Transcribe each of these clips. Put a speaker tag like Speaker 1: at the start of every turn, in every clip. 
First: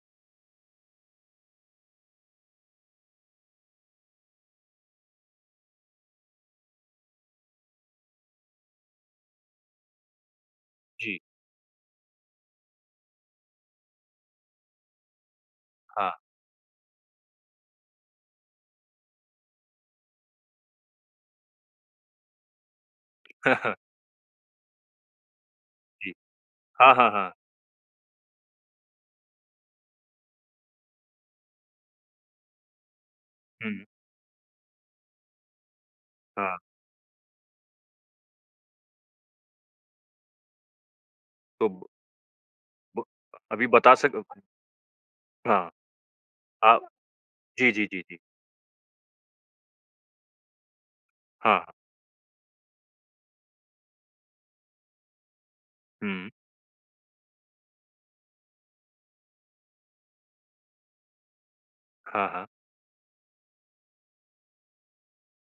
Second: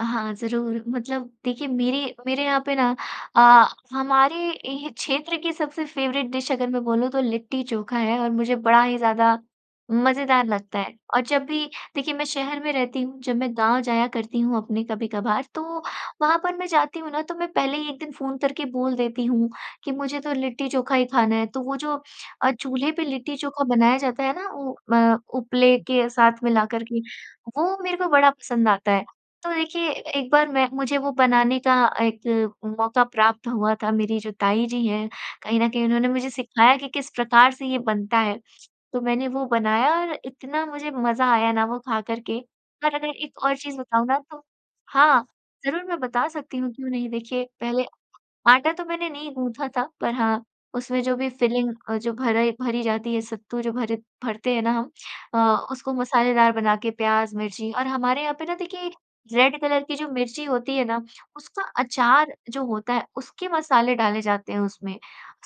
Speaker 1: हाँ, ज़रूर मतलब देखिए मेरी मेरे यहाँ पे ना अ, हमारे ही क्षेत्र की सबसे फेवरेट डिश अगर मैं बोलूँ तो लिट्टी-चोखा है और मुझे बड़ा ही ज़्यादा मज़ेदार लगता है
Speaker 2: जी।
Speaker 1: और जब भी देखिए मैं शहर में रहती हूँ, जब मैं गाँव जाया करती हूँ अपने कभी-कभार तो
Speaker 2: हाँ।
Speaker 1: वहाँ पर मैं जाती हूँ ना, तो मैं पहले ही एक दिन फ़ोन करके बोल देती हूँ कि मुझे तो लिट्टी-चोखा ही खाना है तो वो जो अ, चूल्हे पे
Speaker 2: हाँ,
Speaker 1: लिट्टी-चोखा
Speaker 2: हाँ।
Speaker 1: बनाया जाता है ना उ म उपले के
Speaker 2: जी।
Speaker 1: साथ मिलाकर
Speaker 2: हाँ,
Speaker 1: के,
Speaker 2: हाँ, हाँ।
Speaker 1: वो मेरे को बड़ा पसंद आता है। तो देखिए एक बार मैं मुझे वो बनाने का एक मौका प्राप्त हुआ
Speaker 2: हुँ।
Speaker 1: था, मेरी जो ताई जी हैं कहीं न कहीं उन्होंने मुझे
Speaker 2: हाँ।
Speaker 1: सिखाया कि किस प्रकार से ये बनता है। तो मैंने वो बनाया और इतना मुझे मज़ा आया ना
Speaker 2: तो
Speaker 1: वो
Speaker 2: ब
Speaker 1: खा कर के और
Speaker 2: ब
Speaker 1: अगर एक और
Speaker 2: अभी
Speaker 1: चीज़
Speaker 2: बता
Speaker 1: बताऊँ ना
Speaker 2: सक
Speaker 1: तो हाँ,
Speaker 2: हाँ।
Speaker 1: ज़रूर मैं बता सकती हूँ,
Speaker 2: अ,
Speaker 1: क्यों नहीं? देखिए
Speaker 2: जी,
Speaker 1: पहले
Speaker 2: जी, जी, जी।
Speaker 1: आटा तो मैंने नहीं गूँथा था पर हाँ, उसमें जो भी
Speaker 2: हाँ।
Speaker 1: फ़िलिंग अ, जो भरा भरी जाती है सत्तू जो भर भरते हैं ना हम अ, उसको
Speaker 2: हुँ।
Speaker 1: मसालेदार बना के प्याज़, मिर्ची और हमारे यहाँ पे ना देखिए रेड कलर की जो मिर्ची होती है ना उसका
Speaker 2: हाँ,
Speaker 1: अचार
Speaker 2: हाँ।
Speaker 1: जो होता है उसके मसाले डाले जाते हैं उसमें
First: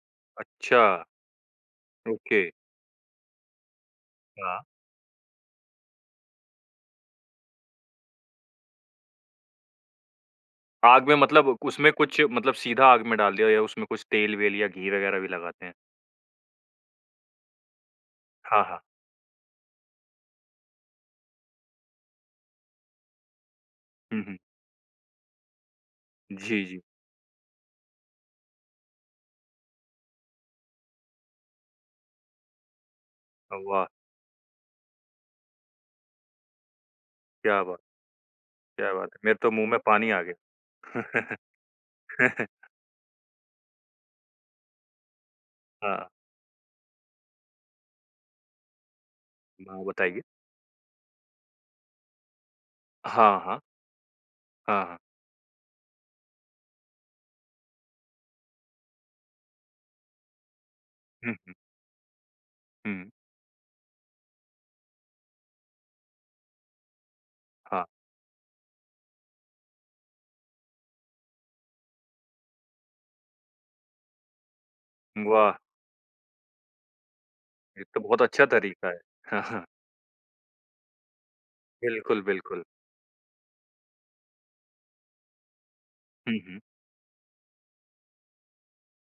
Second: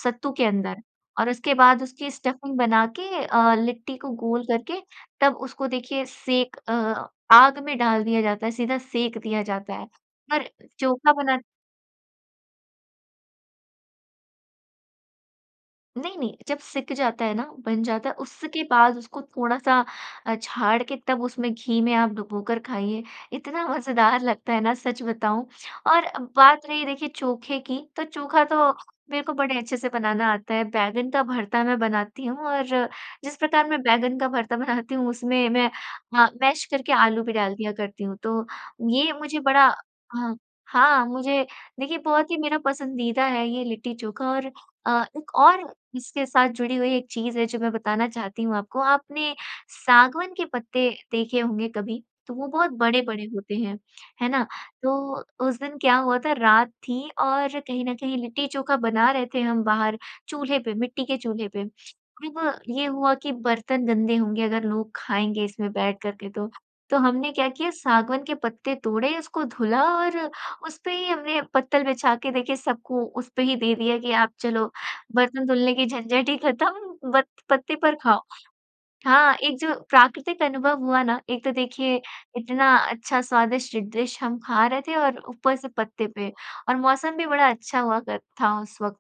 Speaker 1: सत्तू के अंदर
Speaker 2: अच्छा।
Speaker 1: और उसके बाद उसकी
Speaker 2: ओके।
Speaker 1: स्टफ़िंग बना के अ, लिट्टी को गोल
Speaker 2: हाँ।
Speaker 1: करके तब उसको देखिए सेक अ, आग में डाल दिया जाता है, सीधा सेक दिया जाता है। पर
Speaker 2: आग
Speaker 1: चोखा
Speaker 2: में
Speaker 1: बना
Speaker 2: मतलब उसमें कुछ मतलब सीधा आग में डाल दिया, या उसमें कुछ तेल-वेल या घी वग़ैरह भी लगाते हैं?
Speaker 1: नहीं, नहीं। जब सिक जाता है ना, बन जाता है, उसके
Speaker 2: हाँ, हाँ।
Speaker 1: बाद उसको थोड़ा-सा अ, छाड़ के तब उसमें घी में आप डुबोकर खाइए, इतना मज़ेदार
Speaker 2: हुँ, हुँ।
Speaker 1: लगता है ना सच बताऊँ और
Speaker 2: जी,
Speaker 1: बात
Speaker 2: जी।
Speaker 1: रही देखिए चोखे की, तो चोखा तो मेरे को बड़े अच्छे से बनाना आता है, बैंगन का भर्ता मैं बनाती हूँ और जिस
Speaker 2: अ,
Speaker 1: प्रकार मैं
Speaker 2: वाह!
Speaker 1: बैंगन का भर्ता बनाती हूँ उसमें मैं हाँ, मैश करके आलू भी डाल
Speaker 2: क्या
Speaker 1: दिया
Speaker 2: बात।
Speaker 1: करती हूँ। तो
Speaker 2: क्या बात
Speaker 1: ये
Speaker 2: है। मेरे
Speaker 1: मुझे
Speaker 2: तो
Speaker 1: बड़ा
Speaker 2: मुँह में पानी आ
Speaker 1: हाँ
Speaker 2: गया।
Speaker 1: हाँ, मुझे देखिए बहुत ही मेरा पसंदीदा है ये लिट्टी-चोखा और अ, एक और
Speaker 2: हाँ।
Speaker 1: इसके साथ जुड़ी हुई एक चीज़ है जो मैं बताना चाहती हूँ आपको। आपने
Speaker 2: हाँ, बताइए।
Speaker 1: सागवन के पत्ते देखे होंगे कभी तो वो बहुत बड़े-बड़े
Speaker 2: हाँ,
Speaker 1: होते
Speaker 2: हाँ।
Speaker 1: हैं, है ना?
Speaker 2: हाँ, हाँ।
Speaker 1: तो उस दिन क्या हुआ था रात थी और, कहीं न कहीं लिट्टी-चोखा बना रहे थे हम बाहर चूल्हे पे, मिट्टी के
Speaker 2: हुँ,
Speaker 1: चूल्हे
Speaker 2: हुँ।
Speaker 1: पे, तब ये
Speaker 2: हुँ।
Speaker 1: हुआ कि बर्तन गंदे होंगे अगर लोग खाएँगे इसमें बैठ कर के तो। तो हमने क्या किया
Speaker 2: हाँ।
Speaker 1: सागवन के पत्ते तोड़े, उसको धुला और उस पे ही हमने पत्तल बिछा के देखे सबको उसपे ही दे दिया कि आप चलो बर्तन
Speaker 2: वाह!
Speaker 1: धुलने की झंझट ही खत्म ब पत्ते
Speaker 2: ये
Speaker 1: पर
Speaker 2: तो
Speaker 1: खाओ।
Speaker 2: बहुत अच्छा तरीका है।
Speaker 1: हाँ,
Speaker 2: हाँ,
Speaker 1: एक
Speaker 2: हाँ।
Speaker 1: जो प्राकृतिक अनुभव हुआ ना, एक तो देखिए
Speaker 2: बिल्कुल, बिल्कुल।
Speaker 1: इतना अच्छा स्वादिष्ट डिश हम खा रहे थे और ऊपर से पत्ते पे
Speaker 2: हुँ, हुँ।
Speaker 1: और मौसम भी बड़ा अच्छा हुआ कर था उस वक़्त।